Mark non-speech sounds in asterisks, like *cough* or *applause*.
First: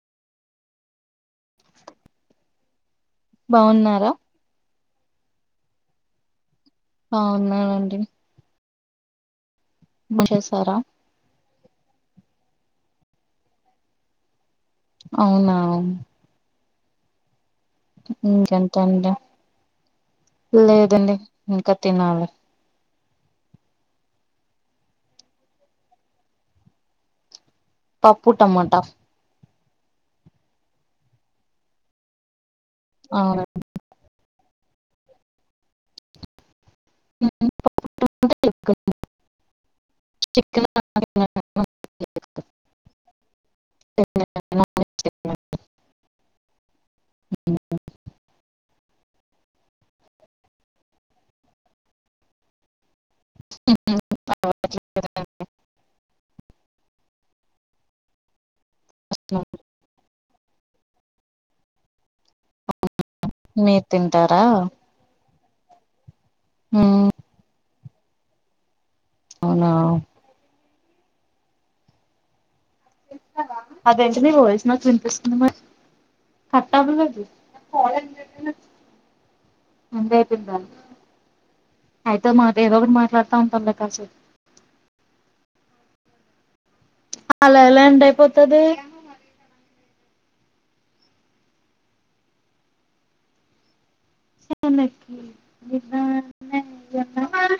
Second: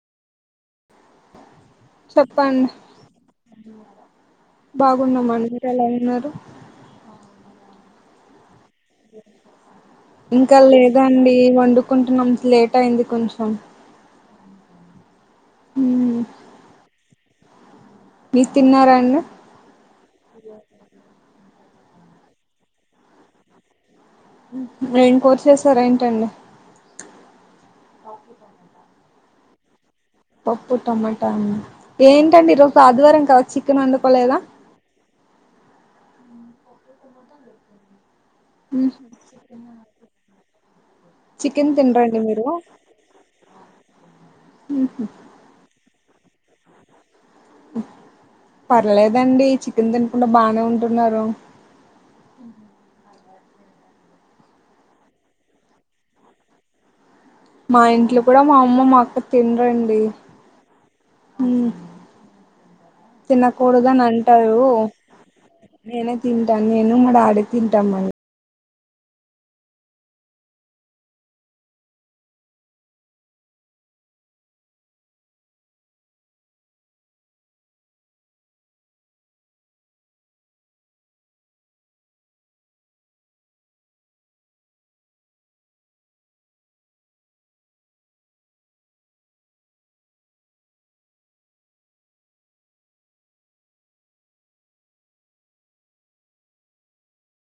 చెప్పండి బావున్నారా బాగున్నమండి మీరు ఎలా ఉన్నారు. ఆ ఉన్నానండి ఇంకా చేసారా లేద్ అండి వంట్ కడుకొంటున్నాం, లేట్ అయింది. కొంచెం. ఔనా మ్మ్. మీరు తిన్నారా ఇంకెంటంట, అండి లేదండి. ఇంక, తినాలే యేం కూర చేసరెంటండి‌. పప్పు, టమాట పప్పు టమటన, ఏంటండి ఈరోజ్ ఆదివారం కద, అవును చికెన్ వండు కోలేదా? ఉ హు, పప్పు ట మ్మ్. *unintelligible* చిక్కాగ చికెన్, తినరండి మీరు? తిన ఉహు పర్లేదండి చికెన్ తినకుండ, బానె ఉంటున్నారు. *unintelligible* మా ఇంట్లొ కూడ మామ్ అమ్మ, మా అక్క తెచ్చిన. తినరండి. హు మీరు తినకూడదని తింటారా అంటారూ నేనే తింటా నేను మ్మ్ మ డాడీ తిన్ ట్టమం అవునా అదేంటి మీరు వయిస్ వినిపిస్తుంది మరి కట్ అవ్వలేదు అంతె అయిపోంది అయితే మా ఏదో ఒకటి మాట్లాడుతా ఉంటాందా కాసేపు అలాఎలా ఎండ్ అయిపోతది సనకిన్న